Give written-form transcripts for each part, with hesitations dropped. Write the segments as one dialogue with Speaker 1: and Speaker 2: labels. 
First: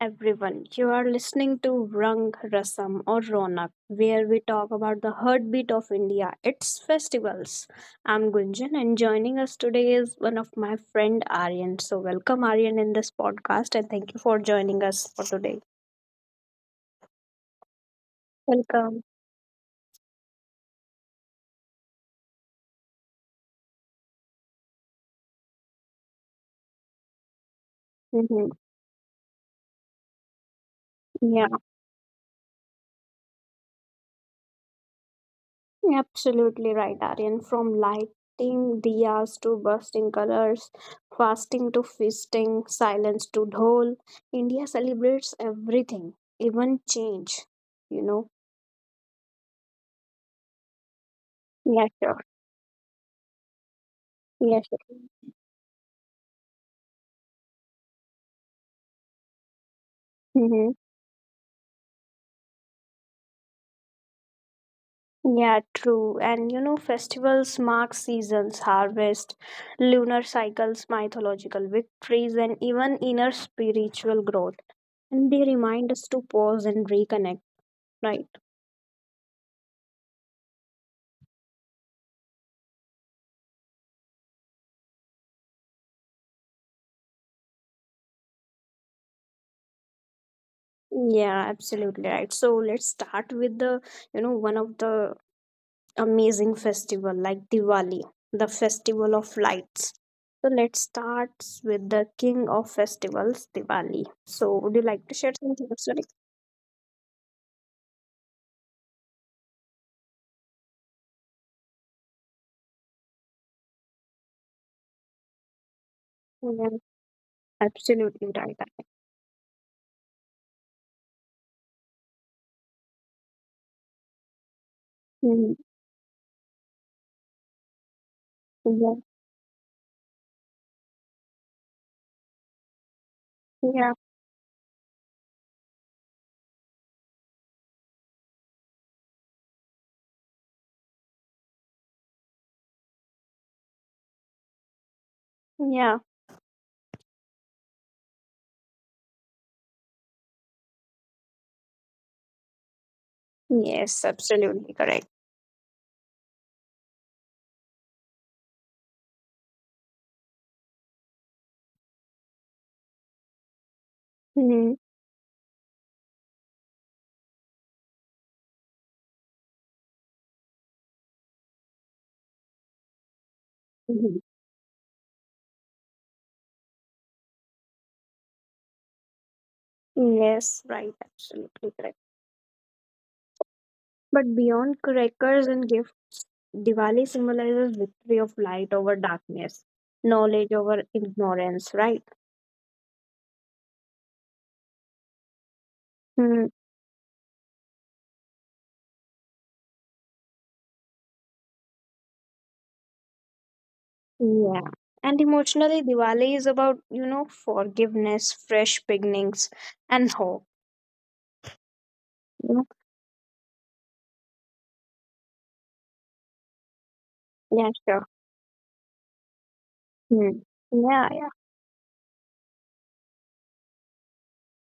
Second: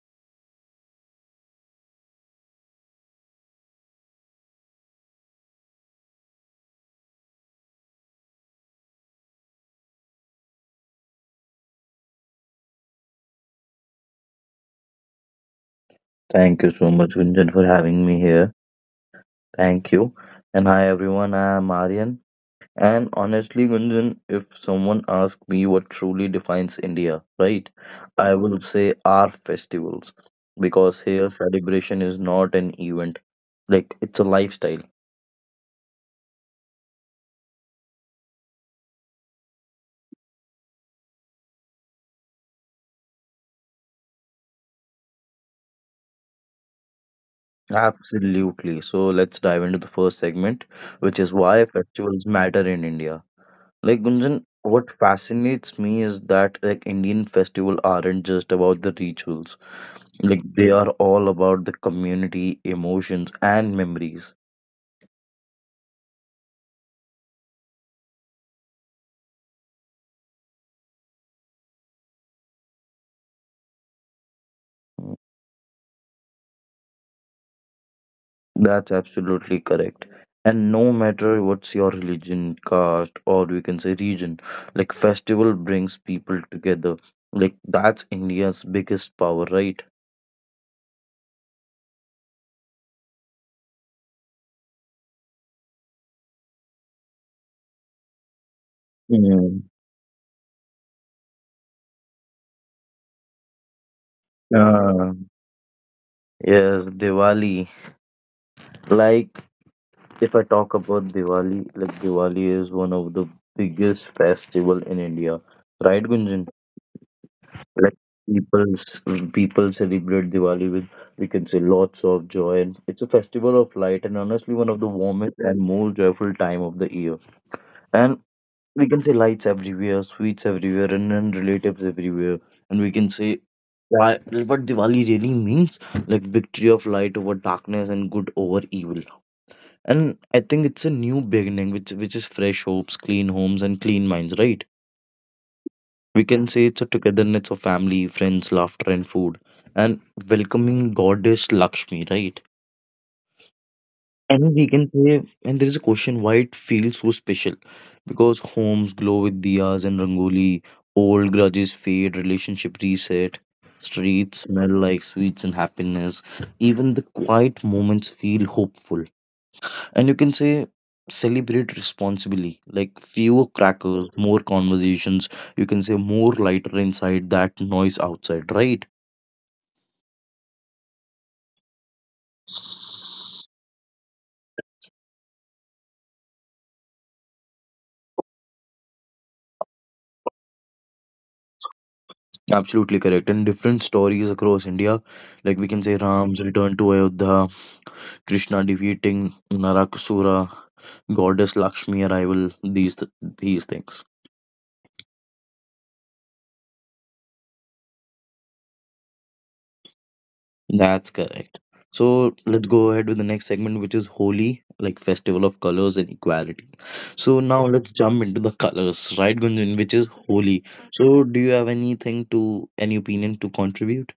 Speaker 1: everyone. You are listening to Rang Rasam or Ronak, where we talk about the heartbeat of India, its festivals. I'm Gunjan, and joining us today is one of my friend Aryan. So, welcome Aryan in this podcast, and thank you for joining us for today.
Speaker 2: Thank you so much, Gunjan, for having me here.
Speaker 1: Welcome.
Speaker 2: Thank you. And hi, everyone. I am Aryan. And honestly, Gunjan, if someone asks me what truly defines India, right,
Speaker 1: Hmm.
Speaker 2: I will say our festivals. Because
Speaker 1: Yeah.
Speaker 2: here, celebration is not an event, like it's a lifestyle.
Speaker 1: Absolutely right, Aryan. From lighting diyas to bursting colors, fasting to feasting, silence to dhol, India celebrates everything, even change. You know?
Speaker 2: Absolutely. So let's dive into the first segment, which is
Speaker 1: Yeah,
Speaker 2: why
Speaker 1: sure.
Speaker 2: festivals matter in India. Like,
Speaker 1: Yeah, sure.
Speaker 2: Gunjan, what fascinates me is that like Indian festivals aren't just about the rituals.
Speaker 1: Mm-hmm.
Speaker 2: Like they are all about the community, emotions, and memories.
Speaker 1: Yeah, true. And you know, festivals mark seasons, harvest, lunar cycles, mythological victories, and even inner spiritual growth. And they
Speaker 2: Mm.
Speaker 1: remind us to pause and reconnect, right?
Speaker 2: That's absolutely correct. And no matter what's your religion, caste, or we can say region, like festival brings people together. Like that's India's biggest power, right?
Speaker 1: Yeah, absolutely right. So let's start with the, you know, one of the amazing festival like Diwali, the festival of lights.
Speaker 2: Mm.
Speaker 1: So let's start with the king of festivals, Diwali. So would you like to share
Speaker 2: Uh,
Speaker 1: something? Sorry.
Speaker 2: yes, Diwali. Like if I talk about Diwali, like Diwali is one of the biggest festival in India, right,
Speaker 1: Yeah,
Speaker 2: Gunjan?
Speaker 1: absolutely
Speaker 2: Like
Speaker 1: right.
Speaker 2: people's people celebrate Diwali with, we can say, lots of joy, and it's a festival of light and honestly one of the
Speaker 1: Mm.
Speaker 2: warmest and most joyful time of the year. And
Speaker 1: Yeah,
Speaker 2: we can say lights everywhere, sweets everywhere, and then relatives everywhere. And we can say
Speaker 1: yeah,
Speaker 2: why what Diwali really means, like victory of light over darkness and good over evil. And I think it's a new beginning, which is fresh hopes, clean homes, and clean minds, right?
Speaker 1: yeah.
Speaker 2: We can say it's a togetherness of family, friends, laughter, and food, and welcoming goddess Lakshmi, right?
Speaker 1: Yes, absolutely
Speaker 2: And
Speaker 1: correct.
Speaker 2: we can say, and there is a question why it feels so special, because homes glow with diyas and rangoli, old grudges fade, relationship reset,
Speaker 1: Mm-hmm.
Speaker 2: streets smell like sweets and happiness, even the quiet moments feel hopeful. And you can say celebrate responsibly, like fewer
Speaker 1: Mm-hmm.
Speaker 2: crackers, more conversations. You can say more lighter inside that noise outside, right?
Speaker 1: Yes, right, absolutely correct. But beyond crackers and gifts, Diwali symbolizes victory of light over darkness, knowledge over ignorance, right?
Speaker 2: Absolutely correct. And different stories across India, like we can say
Speaker 1: Hmm.
Speaker 2: Ram's return to Ayodhya, Krishna defeating Narakasura, goddess Lakshmi arrival, these things.
Speaker 1: Yeah. And emotionally, Diwali is about, forgiveness, fresh beginnings, and hope.
Speaker 2: That's correct.
Speaker 1: You know?
Speaker 2: So let's go ahead with the next segment, which is Holi, like festival of colors and equality.
Speaker 1: Yeah,
Speaker 2: So
Speaker 1: sure.
Speaker 2: now let's jump into the colors, right, Gunjan, which
Speaker 1: Hmm.
Speaker 2: is
Speaker 1: Yeah,
Speaker 2: Holi.
Speaker 1: yeah.
Speaker 2: So do you have anything, to any opinion to contribute?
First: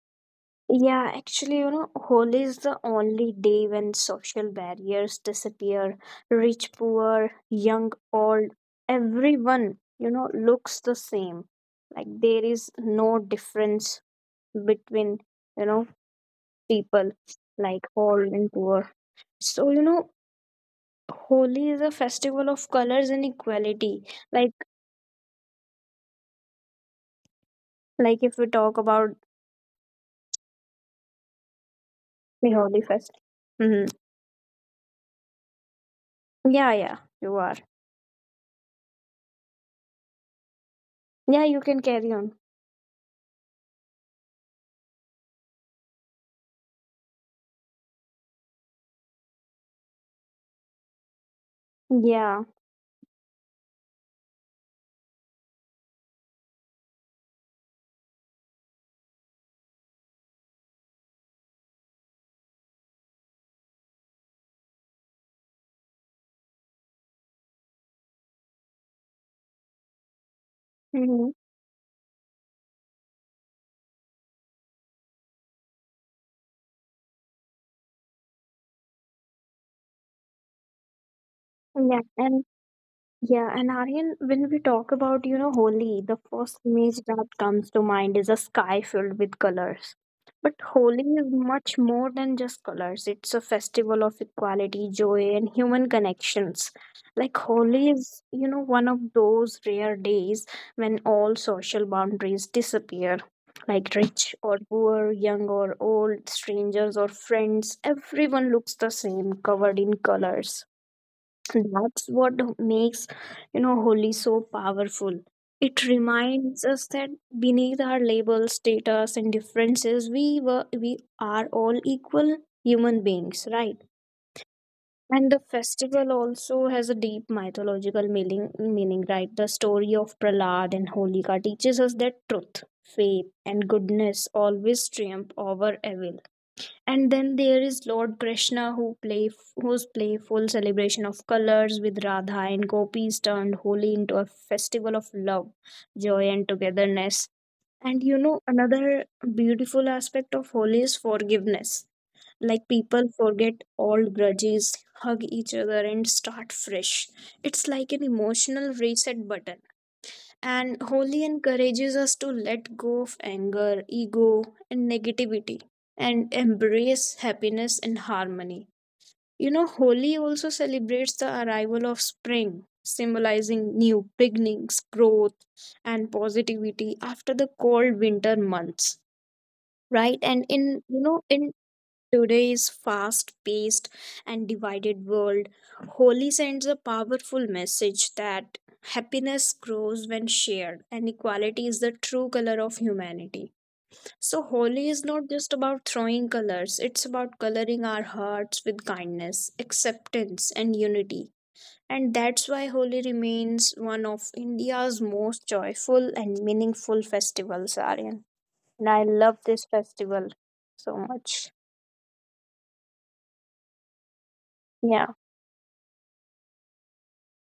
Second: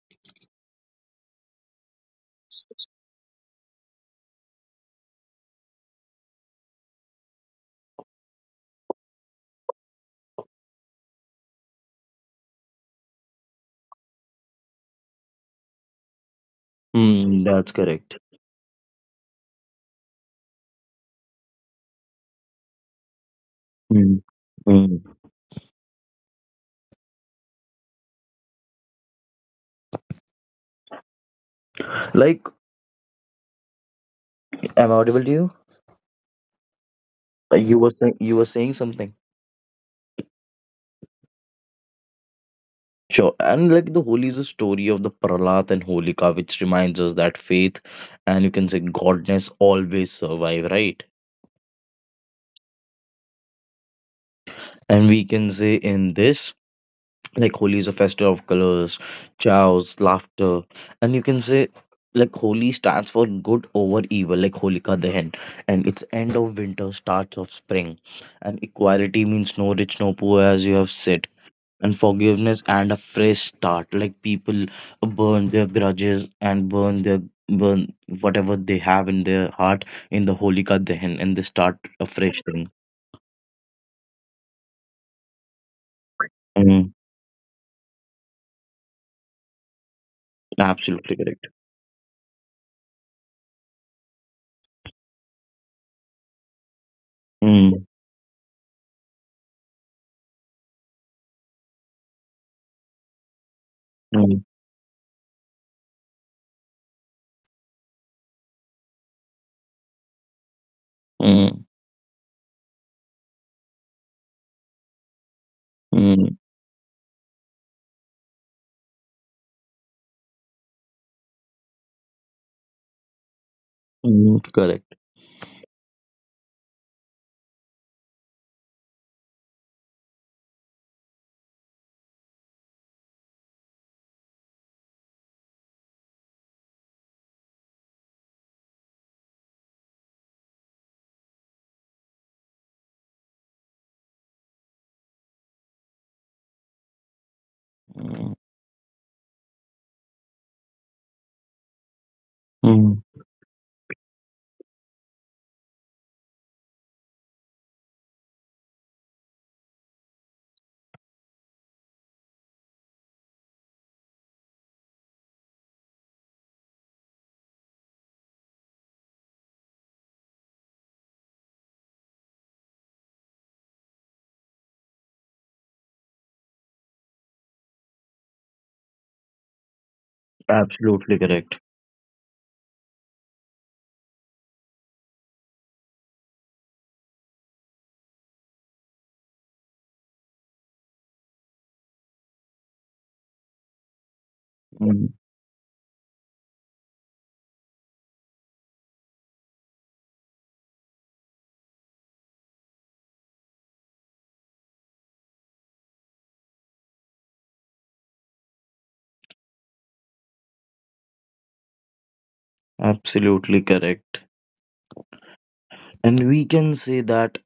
Speaker 1: Yeah, actually, you know, Holi is the only day when social barriers disappear. Rich, poor, young, old, everyone, you know, looks the same. Like there is no difference between, you know, people,
Speaker 2: Hmm, that's
Speaker 1: like
Speaker 2: correct.
Speaker 1: all and poor. So, you know, Holi is a festival of colors and equality.
Speaker 2: Hmm.
Speaker 1: like
Speaker 2: Hmm.
Speaker 1: like if we talk about
Speaker 2: Like,
Speaker 1: the Holi fest. Hmm.
Speaker 2: am I audible to you?
Speaker 1: Yeah, yeah, you are.
Speaker 2: You were saying something.
Speaker 1: Yeah, you can carry on.
Speaker 2: Sure. And like the Holi is a story of the Pralat and Holika, which reminds us that faith and you can say godness always survive, right?
Speaker 1: Yeah.
Speaker 2: And we can say in this, like Holi is a festival of colors, chows, laughter. And you can say like Holi stands for good over evil, like Holika Dahan. And it's end of winter, starts of spring. And equality means no rich, no poor, as you have said.
Speaker 1: Hmm.
Speaker 2: And forgiveness and a fresh start. Like people burn their grudges and burn their burn whatever they have in their heart in the Holika Dahan, and they start
Speaker 1: Yeah,
Speaker 2: a fresh
Speaker 1: and
Speaker 2: thing.
Speaker 1: yeah, and Aryan, when we talk about, you know, Holi, the first
Speaker 2: Mm,
Speaker 1: image that comes to mind is a sky filled with colors. But Holi
Speaker 2: absolutely
Speaker 1: is
Speaker 2: correct.
Speaker 1: much more than just colors. It's a festival of equality, joy, and human connections. Like Holi
Speaker 2: Mm,
Speaker 1: is, you know, one of those rare days when all social boundaries disappear. Like rich
Speaker 2: mm.
Speaker 1: or poor, young or old, strangers or friends, everyone looks the same, covered in colors.
Speaker 2: Mm,
Speaker 1: That's what makes, you know, Holi so powerful. It
Speaker 2: mm,
Speaker 1: reminds us that beneath our labels, status, and differences, we are all equal human beings, right?
Speaker 2: mm, correct.
Speaker 1: And the festival also has a deep mythological meaning, right? The story of Prahlad and Holika teaches us that truth, faith, and goodness always triumph over evil. And then there is lord Krishna who play whose playful celebration of colors with Radha and gopis turned Holi into a festival of love, joy, and togetherness. And you
Speaker 2: Mm,
Speaker 1: know, another beautiful aspect of Holi is forgiveness. Like
Speaker 2: mm,
Speaker 1: people forget all grudges, hug each other, and start fresh. It's like an emotional reset button. And Holi encourages us to let go of anger, ego, and negativity and embrace happiness and harmony. You know, Holi also celebrates the arrival of spring, symbolizing new beginnings, growth, and positivity after the cold winter months. Right, and in you
Speaker 2: absolutely
Speaker 1: know, in
Speaker 2: correct.
Speaker 1: today's fast paced and divided world, Holi sends a powerful message that happiness grows when shared and equality is the true color of humanity. So, Holi is
Speaker 2: Mm,
Speaker 1: not just about throwing colors, it's about coloring our hearts with kindness, acceptance, and unity. And that's why Holi remains one of India's most joyful and meaningful festivals, Aryan. And I love this festival so much.
Speaker 2: absolutely correct.
Speaker 1: Yeah.
Speaker 2: And we can say that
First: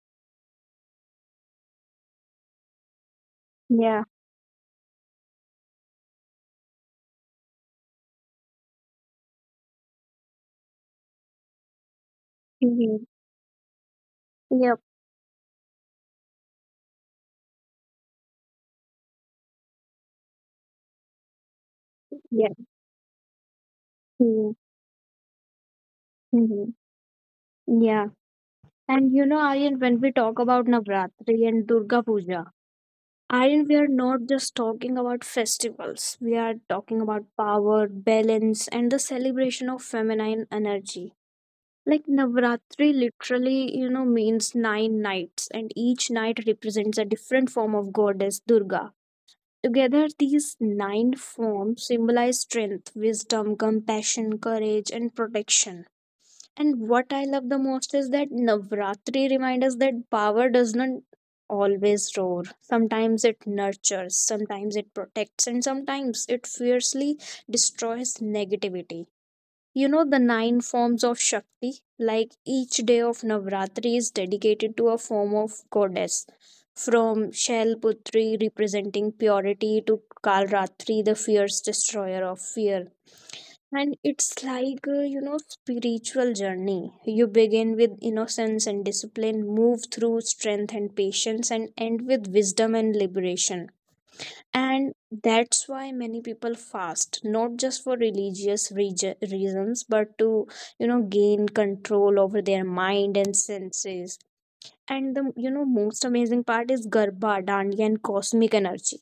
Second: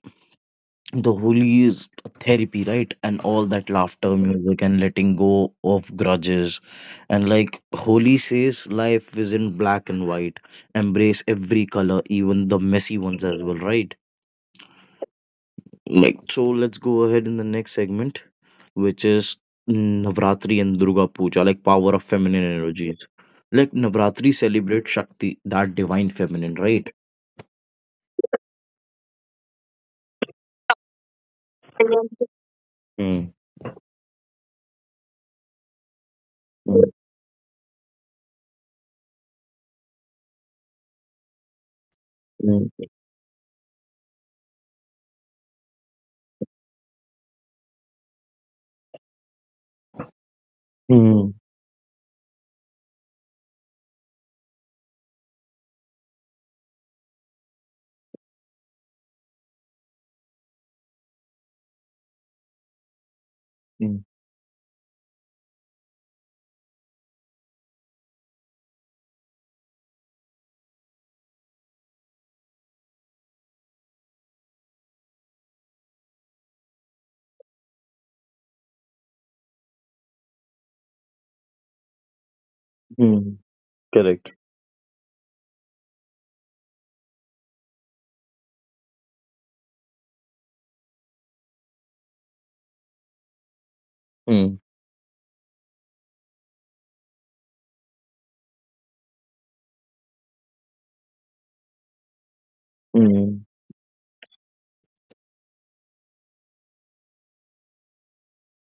Speaker 2: the holy is therapy, right? And all that
Speaker 1: Yeah.
Speaker 2: laughter, music, and letting go of grudges. And like holy says, life isn't black and white. Embrace every color, even the messy
Speaker 1: Mhm.
Speaker 2: ones as well, right?
Speaker 1: Yep.
Speaker 2: Like, so let's go ahead in the next segment, which is Navratri and Durga Puja, like power of
Speaker 1: Yeah.
Speaker 2: feminine energies. Like
Speaker 1: Mhm.
Speaker 2: Navratri celebrates Shakti, that divine
Speaker 1: Mhm.
Speaker 2: feminine, right?
Speaker 1: Yeah. And you know, Aryan, when we talk about Navratri and Durga Puja,
Speaker 2: Mm,
Speaker 1: Aryan, we are not just talking about festivals. We are talking
Speaker 2: mm,
Speaker 1: about power, balance, and the celebration of feminine energy. Like
Speaker 2: mm,
Speaker 1: Navratri literally, you know, means nine nights, and each night represents a different form of goddess Durga. Together, these nine
Speaker 2: mm,
Speaker 1: forms symbolize strength, wisdom, compassion, courage, and protection. And what I love the most is that Navratri reminds us that power does not always roar. Sometimes it nurtures,
Speaker 2: mm,
Speaker 1: sometimes it protects, and sometimes it fiercely destroys negativity. You know, the nine forms of Shakti, like each day of Navratri is dedicated to a form of goddess. From Shailputri representing purity to Kalratri, the fierce destroyer of fear.
Speaker 2: mm.
Speaker 1: And it's
Speaker 2: Correct.
Speaker 1: like, you know, spiritual journey. You begin with innocence and discipline, move through strength and patience, and end with wisdom and liberation.
Speaker 2: Mm,
Speaker 1: And that's why many people fast, not just for religious reasons, but to, you know, gain control over their mind and
Speaker 2: mm,
Speaker 1: senses. And the, you know, most amazing part is Garba, Dandiya, and cosmic energy.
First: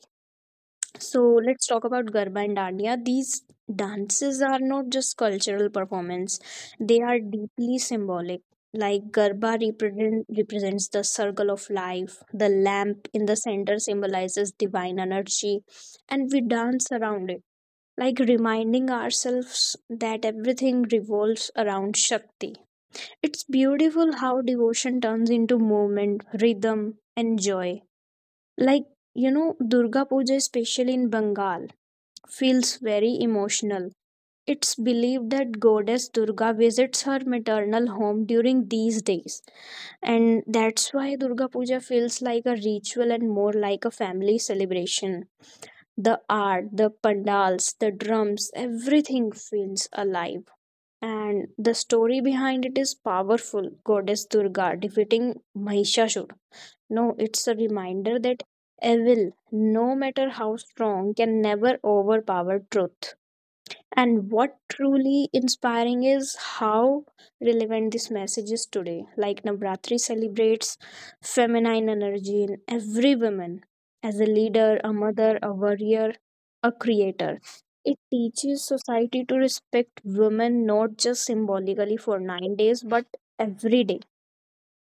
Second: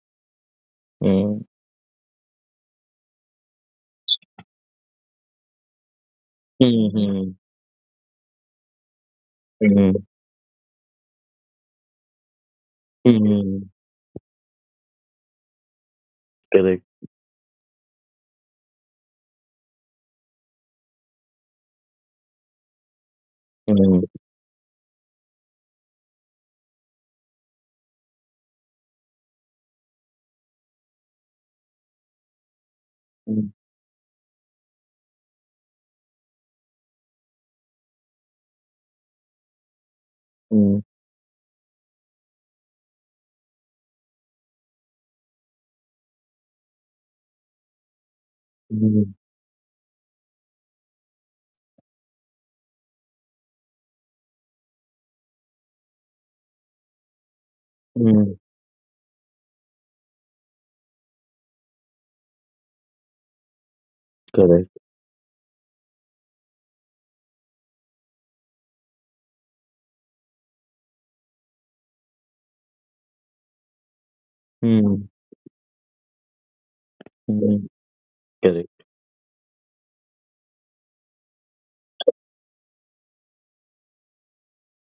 Speaker 1: So
Speaker 2: mm,
Speaker 1: let's talk about Garba and Dandiya. These dances are not just cultural performance, they are
Speaker 2: mm,
Speaker 1: deeply symbolic. Like Garba
Speaker 2: mm,
Speaker 1: represents the circle of life, the lamp in the
Speaker 2: mm.
Speaker 1: center symbolizes divine energy, and we
Speaker 2: Correct.
Speaker 1: dance around it, like reminding ourselves that everything revolves around Shakti. It's
Speaker 2: Mm,
Speaker 1: beautiful how devotion turns into movement, rhythm, and joy. Like, you know, Durga Puja, especially in Bengal, feels very
Speaker 2: mm,
Speaker 1: emotional. It's believed that goddess Durga visits her maternal home during these days, and
Speaker 2: mm,
Speaker 1: that's why Durga Puja feels like a ritual and more like a family celebration. The art, the pandals, the drums,
Speaker 2: mm,
Speaker 1: everything feels alive. And the story behind it is powerful. Goddess Durga defeating Mahishasur. No, it's a reminder
Speaker 2: mm.
Speaker 1: that evil, no matter how strong, can never overpower truth. And what
Speaker 2: Correct.
Speaker 1: truly inspiring is how relevant this message is today. Like Navratri celebrates feminine energy in every woman as a leader, a
Speaker 2: Mm,
Speaker 1: mother, a warrior, a creator.
Speaker 2: mm.
Speaker 1: It teaches
Speaker 2: Correct.
Speaker 1: society to respect women not just symbolically for 9 days but every day.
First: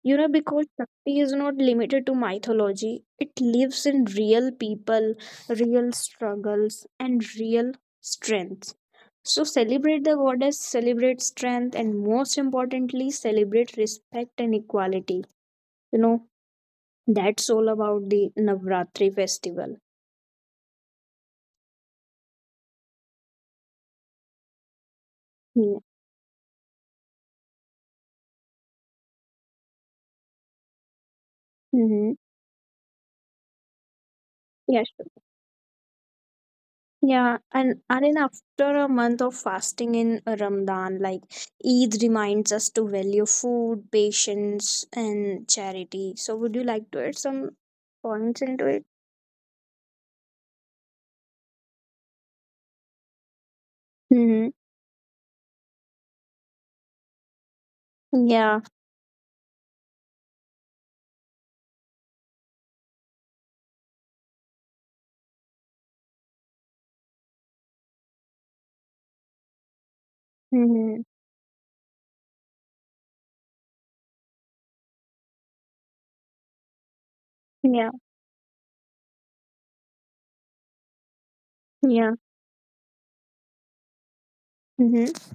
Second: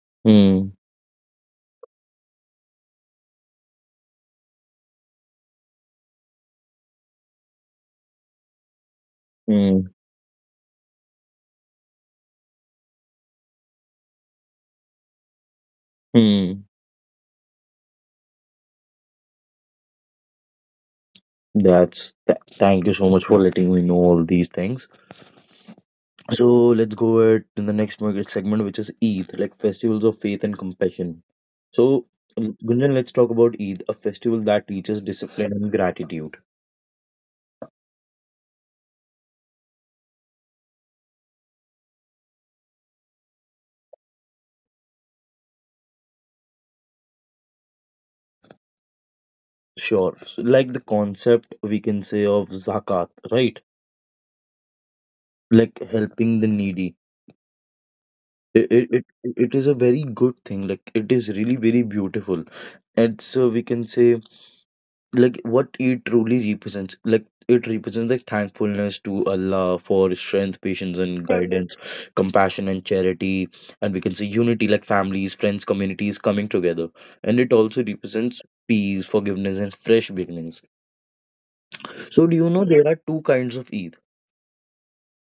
Speaker 1: You know, because
Speaker 2: Mm,
Speaker 1: Shakti is not limited to mythology, it lives in real people, real struggles, and real strength. So
Speaker 2: mm,
Speaker 1: celebrate the goddess, celebrate strength, and most importantly, celebrate respect and equality. You know,
Speaker 2: mm.
Speaker 1: that's all about the Navratri festival.
Speaker 2: Thank you so much for letting me know all these things.
Speaker 1: Yeah.
Speaker 2: So let's go ahead to the next market segment, which is Eid, like festivals of faith and compassion. So,
Speaker 1: Mm-hmm.
Speaker 2: Gunjan, let's talk about Eid, a festival that
Speaker 1: Yeah,
Speaker 2: teaches
Speaker 1: sure.
Speaker 2: discipline and gratitude.
Speaker 1: Yeah, and then after a month of fasting in Ramadan, like Eid reminds us to value food, patience, and charity. So, would you like to add some points into it?
Speaker 2: Sure. So, like the concept we can say of zakat, right?
Speaker 1: Mm-hmm.
Speaker 2: Like helping the needy.
Speaker 1: Yeah.
Speaker 2: It is a very good thing. Like it is really very beautiful. It's we can say like what it truly represents, like it represents like thankfulness to Allah for strength, patience
Speaker 1: Mm-hmm.
Speaker 2: and guidance, compassion and charity. And we can say unity, like families, friends, communities coming together. And it also
Speaker 1: Yeah.
Speaker 2: represents peace, forgiveness, and fresh beginnings.
Speaker 1: Yeah.
Speaker 2: So do you know there are two kinds of Eid?
Speaker 1: Mm-hmm.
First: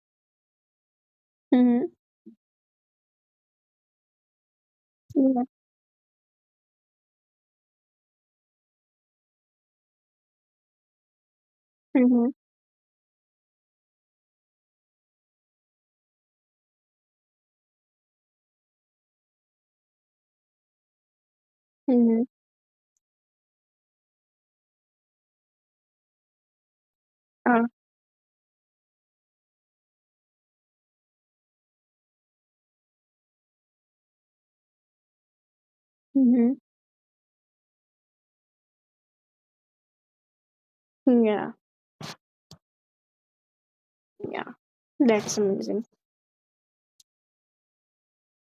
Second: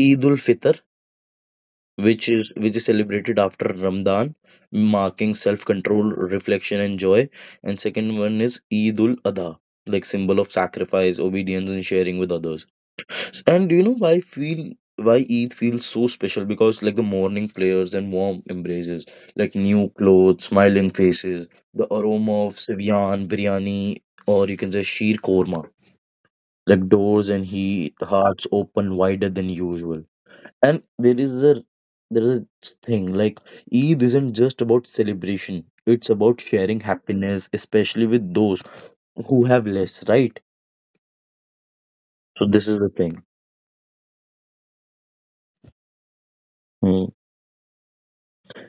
Speaker 2: Eid ul Fitr,
Speaker 1: Mm-hmm.
Speaker 2: which is celebrated after Ramadan, marking
Speaker 1: Yeah.
Speaker 2: self-control, reflection, and joy. And second one is Eidul Adha, like symbol of sacrifice, obedience, and sharing with
Speaker 1: Mm-hmm.
Speaker 2: others. And do you know why I feel, why Eid feels so special? Because like the morning prayers and warm embraces, like new clothes, smiling faces, the
Speaker 1: Mm-hmm.
Speaker 2: aroma of Sivian, biryani, or you can say sheer korma. Like doors and
Speaker 1: Uh,
Speaker 2: heat, hearts open wider than usual. And there is a thing, like Eid isn't just about celebration. It's about
Speaker 1: mhm.
Speaker 2: sharing happiness, especially with those who have less, right?
Speaker 1: Yeah,
Speaker 2: So this is the thing.
Speaker 1: yeah, that's amazing.
Speaker 2: Hmm.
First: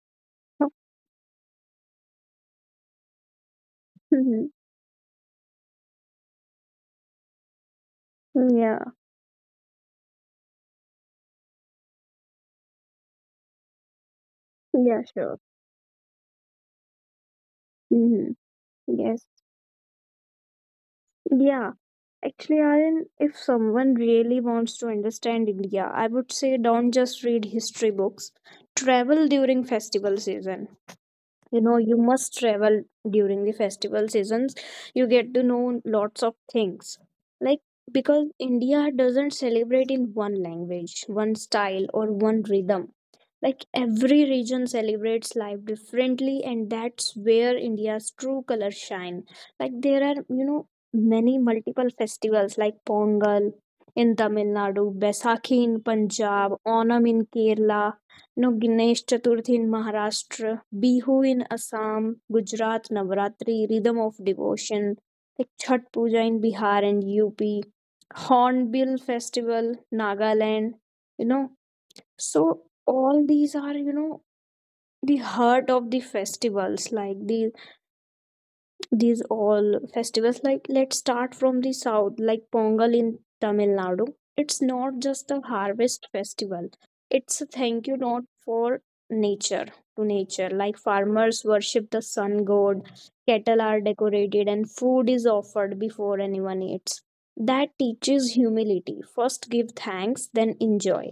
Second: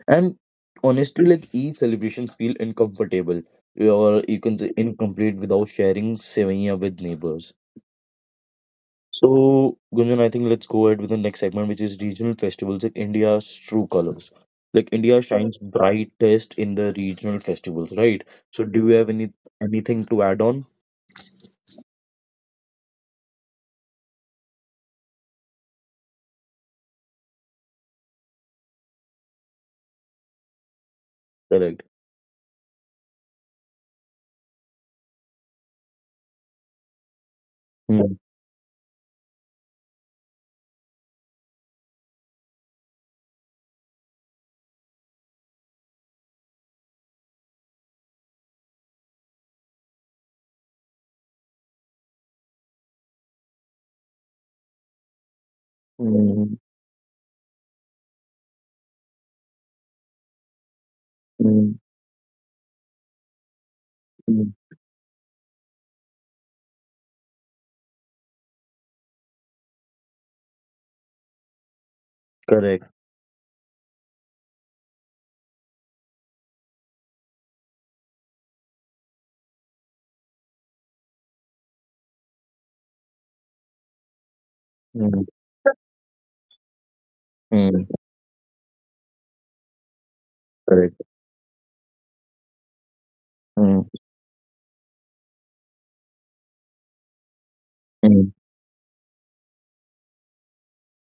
Speaker 2: And
Speaker 1: Oh.
Speaker 2: honestly, like Eid celebrations feel uncomfortable, or you
Speaker 1: Mm-hmm.
Speaker 2: can say incomplete, without sharing sevia with neighbors.
Speaker 1: Yeah,
Speaker 2: So, Gunjan, I think let's go ahead with the next segment, which is regional festivals and India's true colors. Like
Speaker 1: yeah,
Speaker 2: India
Speaker 1: sure.
Speaker 2: shines brightest in the regional festivals, right?
Speaker 1: Mm-hmm.
Speaker 2: So, do you have
Speaker 1: Yes,
Speaker 2: anything to add on?
Speaker 1: yeah. Actually, Aryan, if someone really wants to understand India, I would say don't just read history books. Travel during festival season. You know,
Speaker 2: Correct.
Speaker 1: you must travel during the festival seasons. You get to know lots of things, like,
Speaker 2: Mm,
Speaker 1: because India doesn't celebrate in one language, one style, or one rhythm. Like every region celebrates life differently and that's where India's true colors shine. Like there are, you know, many multiple festivals like Pongal in Tamil Nadu, Besakhi in
Speaker 2: mm,
Speaker 1: Punjab, Onam in Kerala, no, Ganesh Chaturthi in Maharashtra, Bihu in
Speaker 2: mm,
Speaker 1: Assam, Gujarat Navratri, Rhythm of
Speaker 2: mm.
Speaker 1: Devotion, like Chhat Puja in Bihar and UP, Hornbill Festival, Nagaland, you know. So
Speaker 2: Correct.
Speaker 1: all these are, you know, the heart of the festivals, like these all festivals. Like let's start from the south, like Pongal in Tamil Nadu. It's not
Speaker 2: Mm,
Speaker 1: just a harvest festival, it's a thank
Speaker 2: mm.
Speaker 1: you not for nature to nature. Like
Speaker 2: Correct.
Speaker 1: farmers worship the sun god, cattle are
Speaker 2: Mm,
Speaker 1: decorated and food is offered before anyone eats. That
Speaker 2: mm.
Speaker 1: teaches humility: first give thanks, then enjoy.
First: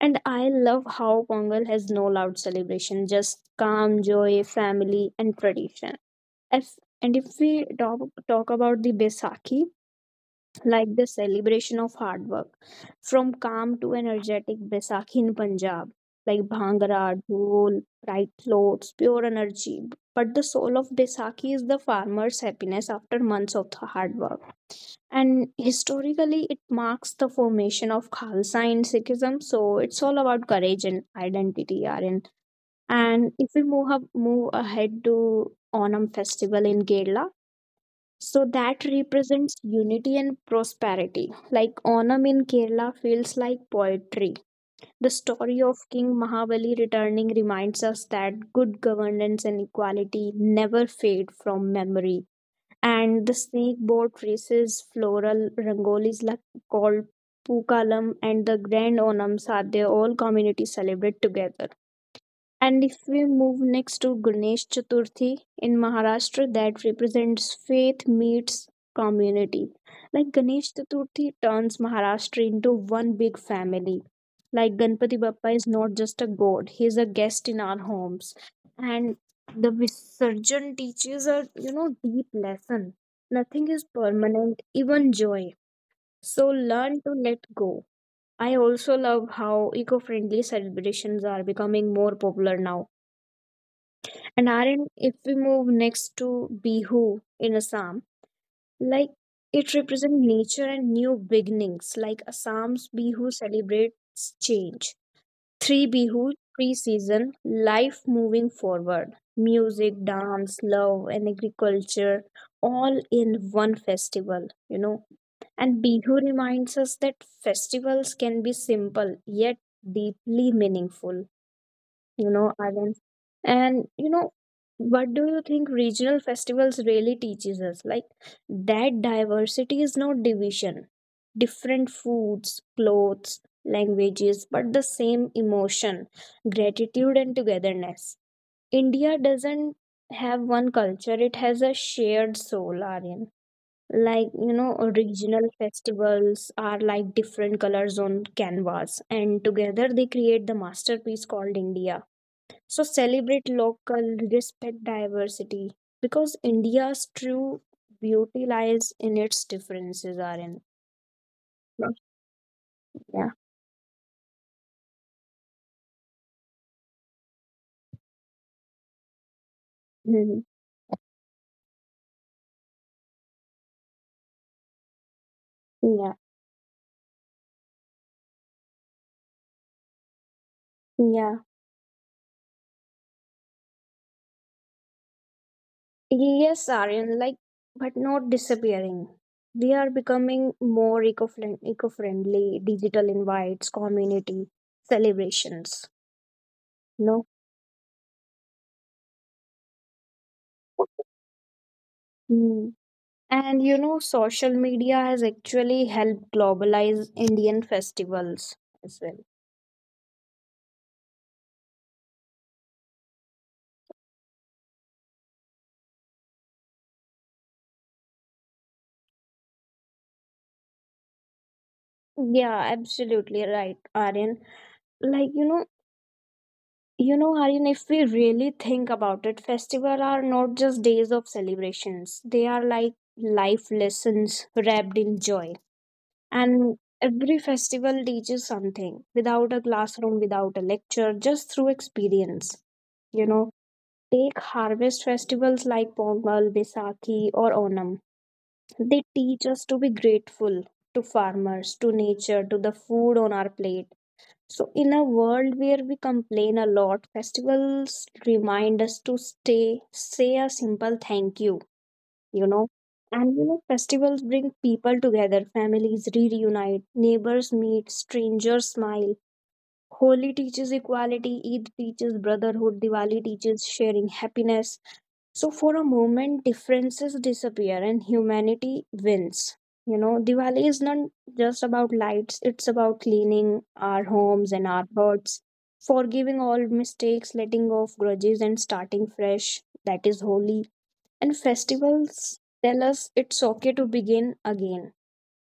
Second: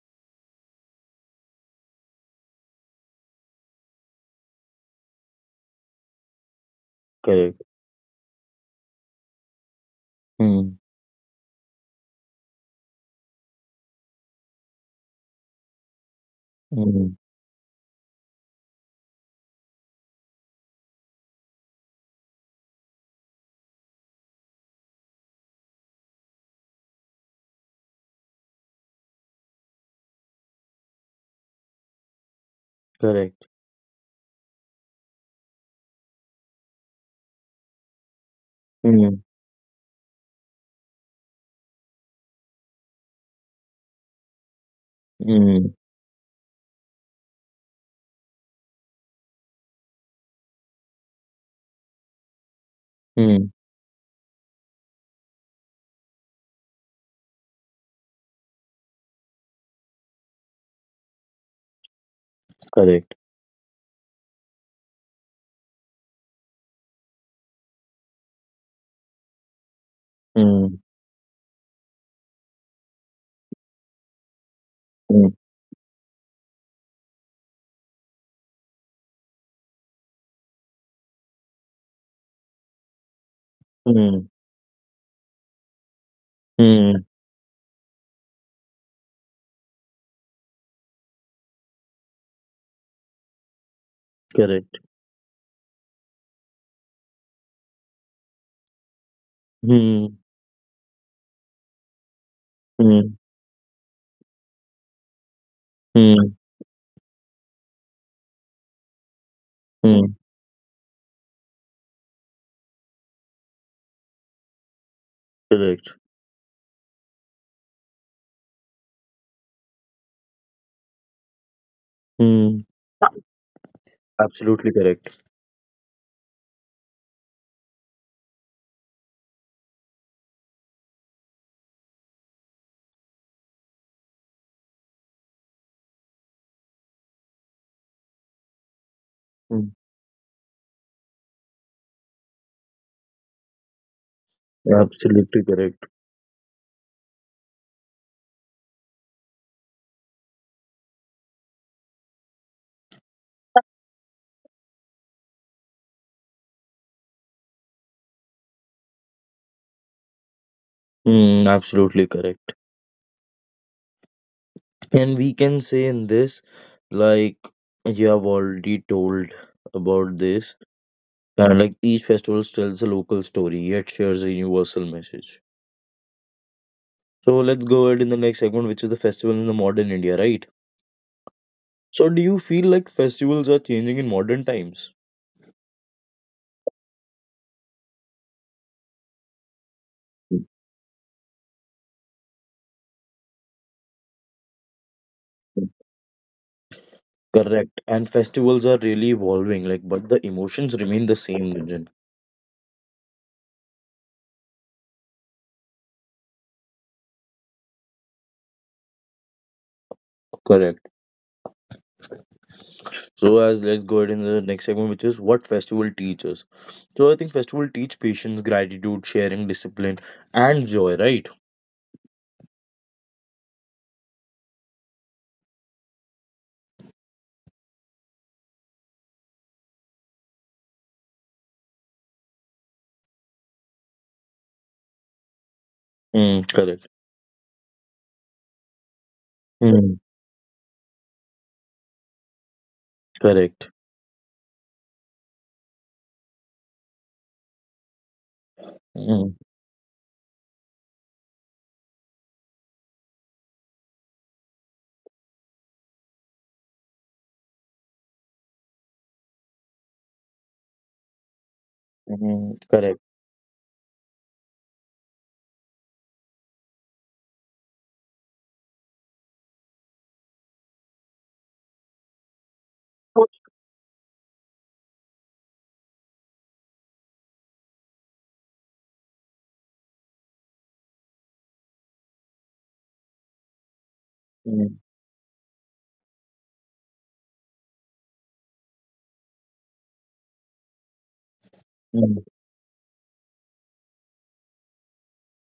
Speaker 1: And I love how Pongal has no loud celebration, just calm joy, family, and tradition. if, and if
Speaker 2: Correct.
Speaker 1: we talk, talk about the Baisakhi,
Speaker 2: Mm,
Speaker 1: like the celebration of hard work, from calm to energetic Baisakhi in Punjab, like
Speaker 2: mm.
Speaker 1: Bhangra, Dhol, bright clothes, pure energy. But the soul of Baisakhi is the farmer's happiness after months of the hard work. And historically, it marks the formation of Khalsa in Sikhism. So it's all about courage and identity, Aryan. And
Speaker 2: Correct.
Speaker 1: if we move ahead to Onam festival in Kerala, so that
Speaker 2: Mm,
Speaker 1: represents unity and prosperity. Like Onam in Kerala feels like poetry. The story
Speaker 2: mm,
Speaker 1: of King Mahabali returning reminds us that good governance and equality never fade from memory. And the
Speaker 2: mm.
Speaker 1: snakeboard races, floral rangolis like called Pukalam, and the Grand Onam Sadhya, all communities celebrate together. And if
Speaker 2: Correct.
Speaker 1: we move next to Ganesh Chaturthi in Maharashtra, that represents faith meets community. Like Ganesh
Speaker 2: Mm,
Speaker 1: Chaturthi turns Maharashtra into one big family. Like Ganpati
Speaker 2: mm,
Speaker 1: Bappa is not just a god, he is a guest in our homes. And the Visarjan teaches a, you know, deep lesson. Nothing is
Speaker 2: mm,
Speaker 1: permanent, even joy. So learn
Speaker 2: mm.
Speaker 1: to let go. I also love how eco-friendly celebrations are becoming more popular now. And
Speaker 2: Correct.
Speaker 1: Aryan, if we move next to Bihu in Assam, like it
Speaker 2: Mm,
Speaker 1: represents nature and new beginnings. Like Assam's
Speaker 2: mm,
Speaker 1: Bihu celebrates change. Three Bihu,
Speaker 2: mm,
Speaker 1: three season, life moving forward. Music,
Speaker 2: mm.
Speaker 1: dance, love, and agriculture, all in one festival, you know. And
Speaker 2: Correct.
Speaker 1: Bihu reminds us that festivals can be simple yet deeply meaningful, you know,
Speaker 2: Hmm,
Speaker 1: events. And you know,
Speaker 2: absolutely
Speaker 1: what do
Speaker 2: correct.
Speaker 1: you think regional festivals really teaches us? Like that diversity is not division, different foods, clothes, languages, but the same emotion, gratitude, and togetherness. India
Speaker 2: Hmm,
Speaker 1: doesn't have one culture, it has a shared soul, Aryan. Like, you know,
Speaker 2: absolutely
Speaker 1: regional
Speaker 2: correct.
Speaker 1: festivals are like different colors on canvas and together they create the masterpiece called India. So celebrate local, respect diversity, because India's true beauty lies in its differences, Aryan.
Speaker 2: Hmm, absolutely correct.
Speaker 1: Yeah.
Speaker 2: And we can say in this, like you have already told about
Speaker 1: Mhm.
Speaker 2: this, and like each festival tells a local story yet shares a universal message.
Speaker 1: Yeah.
Speaker 2: So let's go ahead in the next segment, which is the festivals in the modern India, right?
Speaker 1: Yeah.
Speaker 2: So do you feel like festivals are changing in modern times?
Speaker 1: Yes, Aryan, like, but not disappearing. We are becoming more eco-friendly, digital invites, community
Speaker 2: Mhm.
Speaker 1: celebrations. No.
Speaker 2: Correct. And festivals are really evolving, like, but the emotions remain the same, Gunjan.
Speaker 1: Mm. And you know, social media has actually helped globalize Indian festivals as well.
Speaker 2: Correct. So as let's go ahead in the next segment, which is what festival teaches. So I think festival teach patience, gratitude, sharing, discipline, and joy, right?
Speaker 1: Yeah, absolutely right, Aryan. Like, you know, Aryan, if we really think about it, festivals are not just days of celebrations. They are like life lessons wrapped in joy.
Speaker 2: Mm,
Speaker 1: And
Speaker 2: correct.
Speaker 1: every festival teaches something without a
Speaker 2: Mm,
Speaker 1: classroom, without a lecture, just through experience. You know,
Speaker 2: correct.
Speaker 1: take harvest festivals like Pongal, Vaisakhi, or Onam. They
Speaker 2: Mm,
Speaker 1: teach us to be grateful to farmers, to nature, to the food on our plate. So, in a world where we complain a lot, festivals remind us to say a simple thank you, you
Speaker 2: mm,
Speaker 1: know.
Speaker 2: correct.
Speaker 1: And you know, festivals bring people together, families reunite, neighbors meet, strangers smile. Holi teaches equality, Eid teaches brotherhood, Diwali teaches sharing happiness. So for a moment, differences disappear and humanity wins. You know, Diwali is not just about lights, it's about cleaning our homes and
Speaker 2: Mm,
Speaker 1: our hearts, forgiving all mistakes, letting go of grudges, and starting fresh. That is holy. And
Speaker 2: mm,
Speaker 1: festivals tell us it's okay to begin again.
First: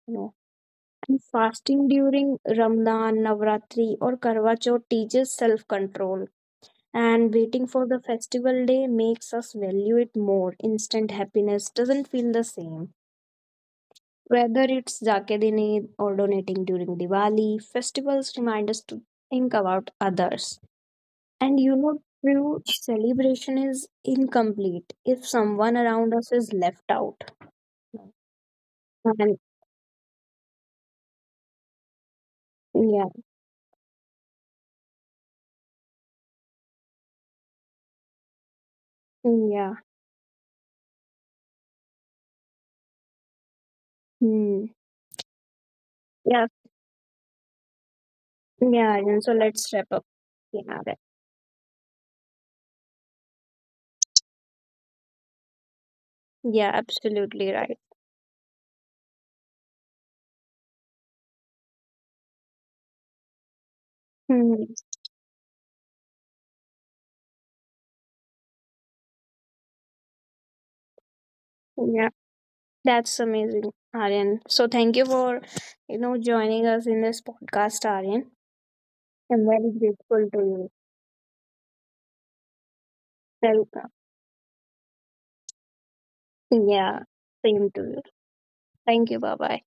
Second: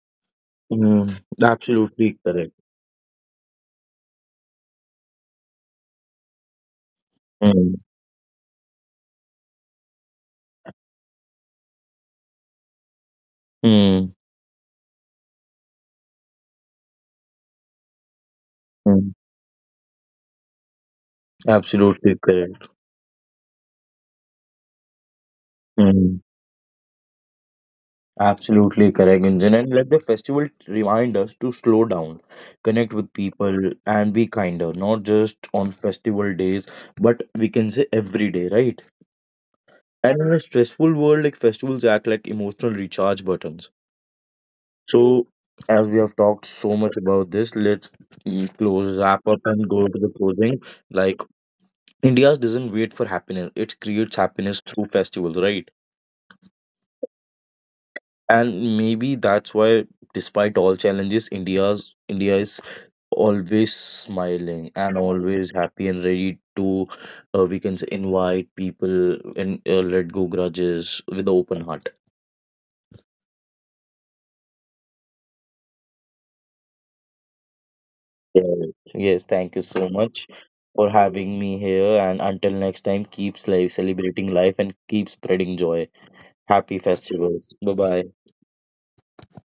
Speaker 1: You know,
Speaker 2: mm,
Speaker 1: and fasting
Speaker 2: absolutely
Speaker 1: during
Speaker 2: correct.
Speaker 1: Ramadan, Navratri, or Karwa Chauth teaches self control, and waiting
Speaker 2: Mm,
Speaker 1: for the festival day makes us value it more. Instant happiness doesn't feel the same.
Speaker 2: mm,
Speaker 1: Whether it's Zakadine or donating during Diwali, festivals remind us to
Speaker 2: mm,
Speaker 1: think about others. And you know,
Speaker 2: absolutely
Speaker 1: true
Speaker 2: correct.
Speaker 1: celebration is incomplete if someone around
Speaker 2: Mm.
Speaker 1: us is left out.
Speaker 2: Absolutely correct,
Speaker 1: And
Speaker 2: Gunjan. And let the festival remind us to slow down, connect
Speaker 1: yeah,
Speaker 2: with people, and be kinder, not just on festival days, but we can say every day, right?
Speaker 1: yeah,
Speaker 2: And in a stressful world, like festivals act like emotional recharge buttons.
Speaker 1: hmm.
Speaker 2: So, as we have
Speaker 1: Yeah,
Speaker 2: talked so much about this, let's
Speaker 1: yeah.
Speaker 2: close,
Speaker 1: And so
Speaker 2: wrap up,
Speaker 1: let's
Speaker 2: and
Speaker 1: wrap
Speaker 2: go
Speaker 1: up.
Speaker 2: to the closing.
Speaker 1: Yeah,
Speaker 2: Like, India doesn't wait for happiness, it creates happiness through festivals, right?
Speaker 1: yeah, absolutely right.
Speaker 2: And maybe that's why, despite all challenges, India is always
Speaker 1: Hmm.
Speaker 2: smiling and always happy, and ready to, we can say, invite people and, let go grudges with open heart.
Speaker 1: Yeah. That's amazing, Aryan. So thank you for, you know, joining us in this podcast, Aryan.
Speaker 2: Yes. Yes,
Speaker 1: I'm very
Speaker 2: thank you so
Speaker 1: grateful to
Speaker 2: much
Speaker 1: you.
Speaker 2: for having me here, and until next time, keep life
Speaker 1: Welcome.
Speaker 2: celebrating life and keep spreading joy. Happy
Speaker 1: Yeah,
Speaker 2: festivals.
Speaker 1: same to
Speaker 2: Bye
Speaker 1: you.
Speaker 2: bye.
Speaker 1: Thank you. Bye bye.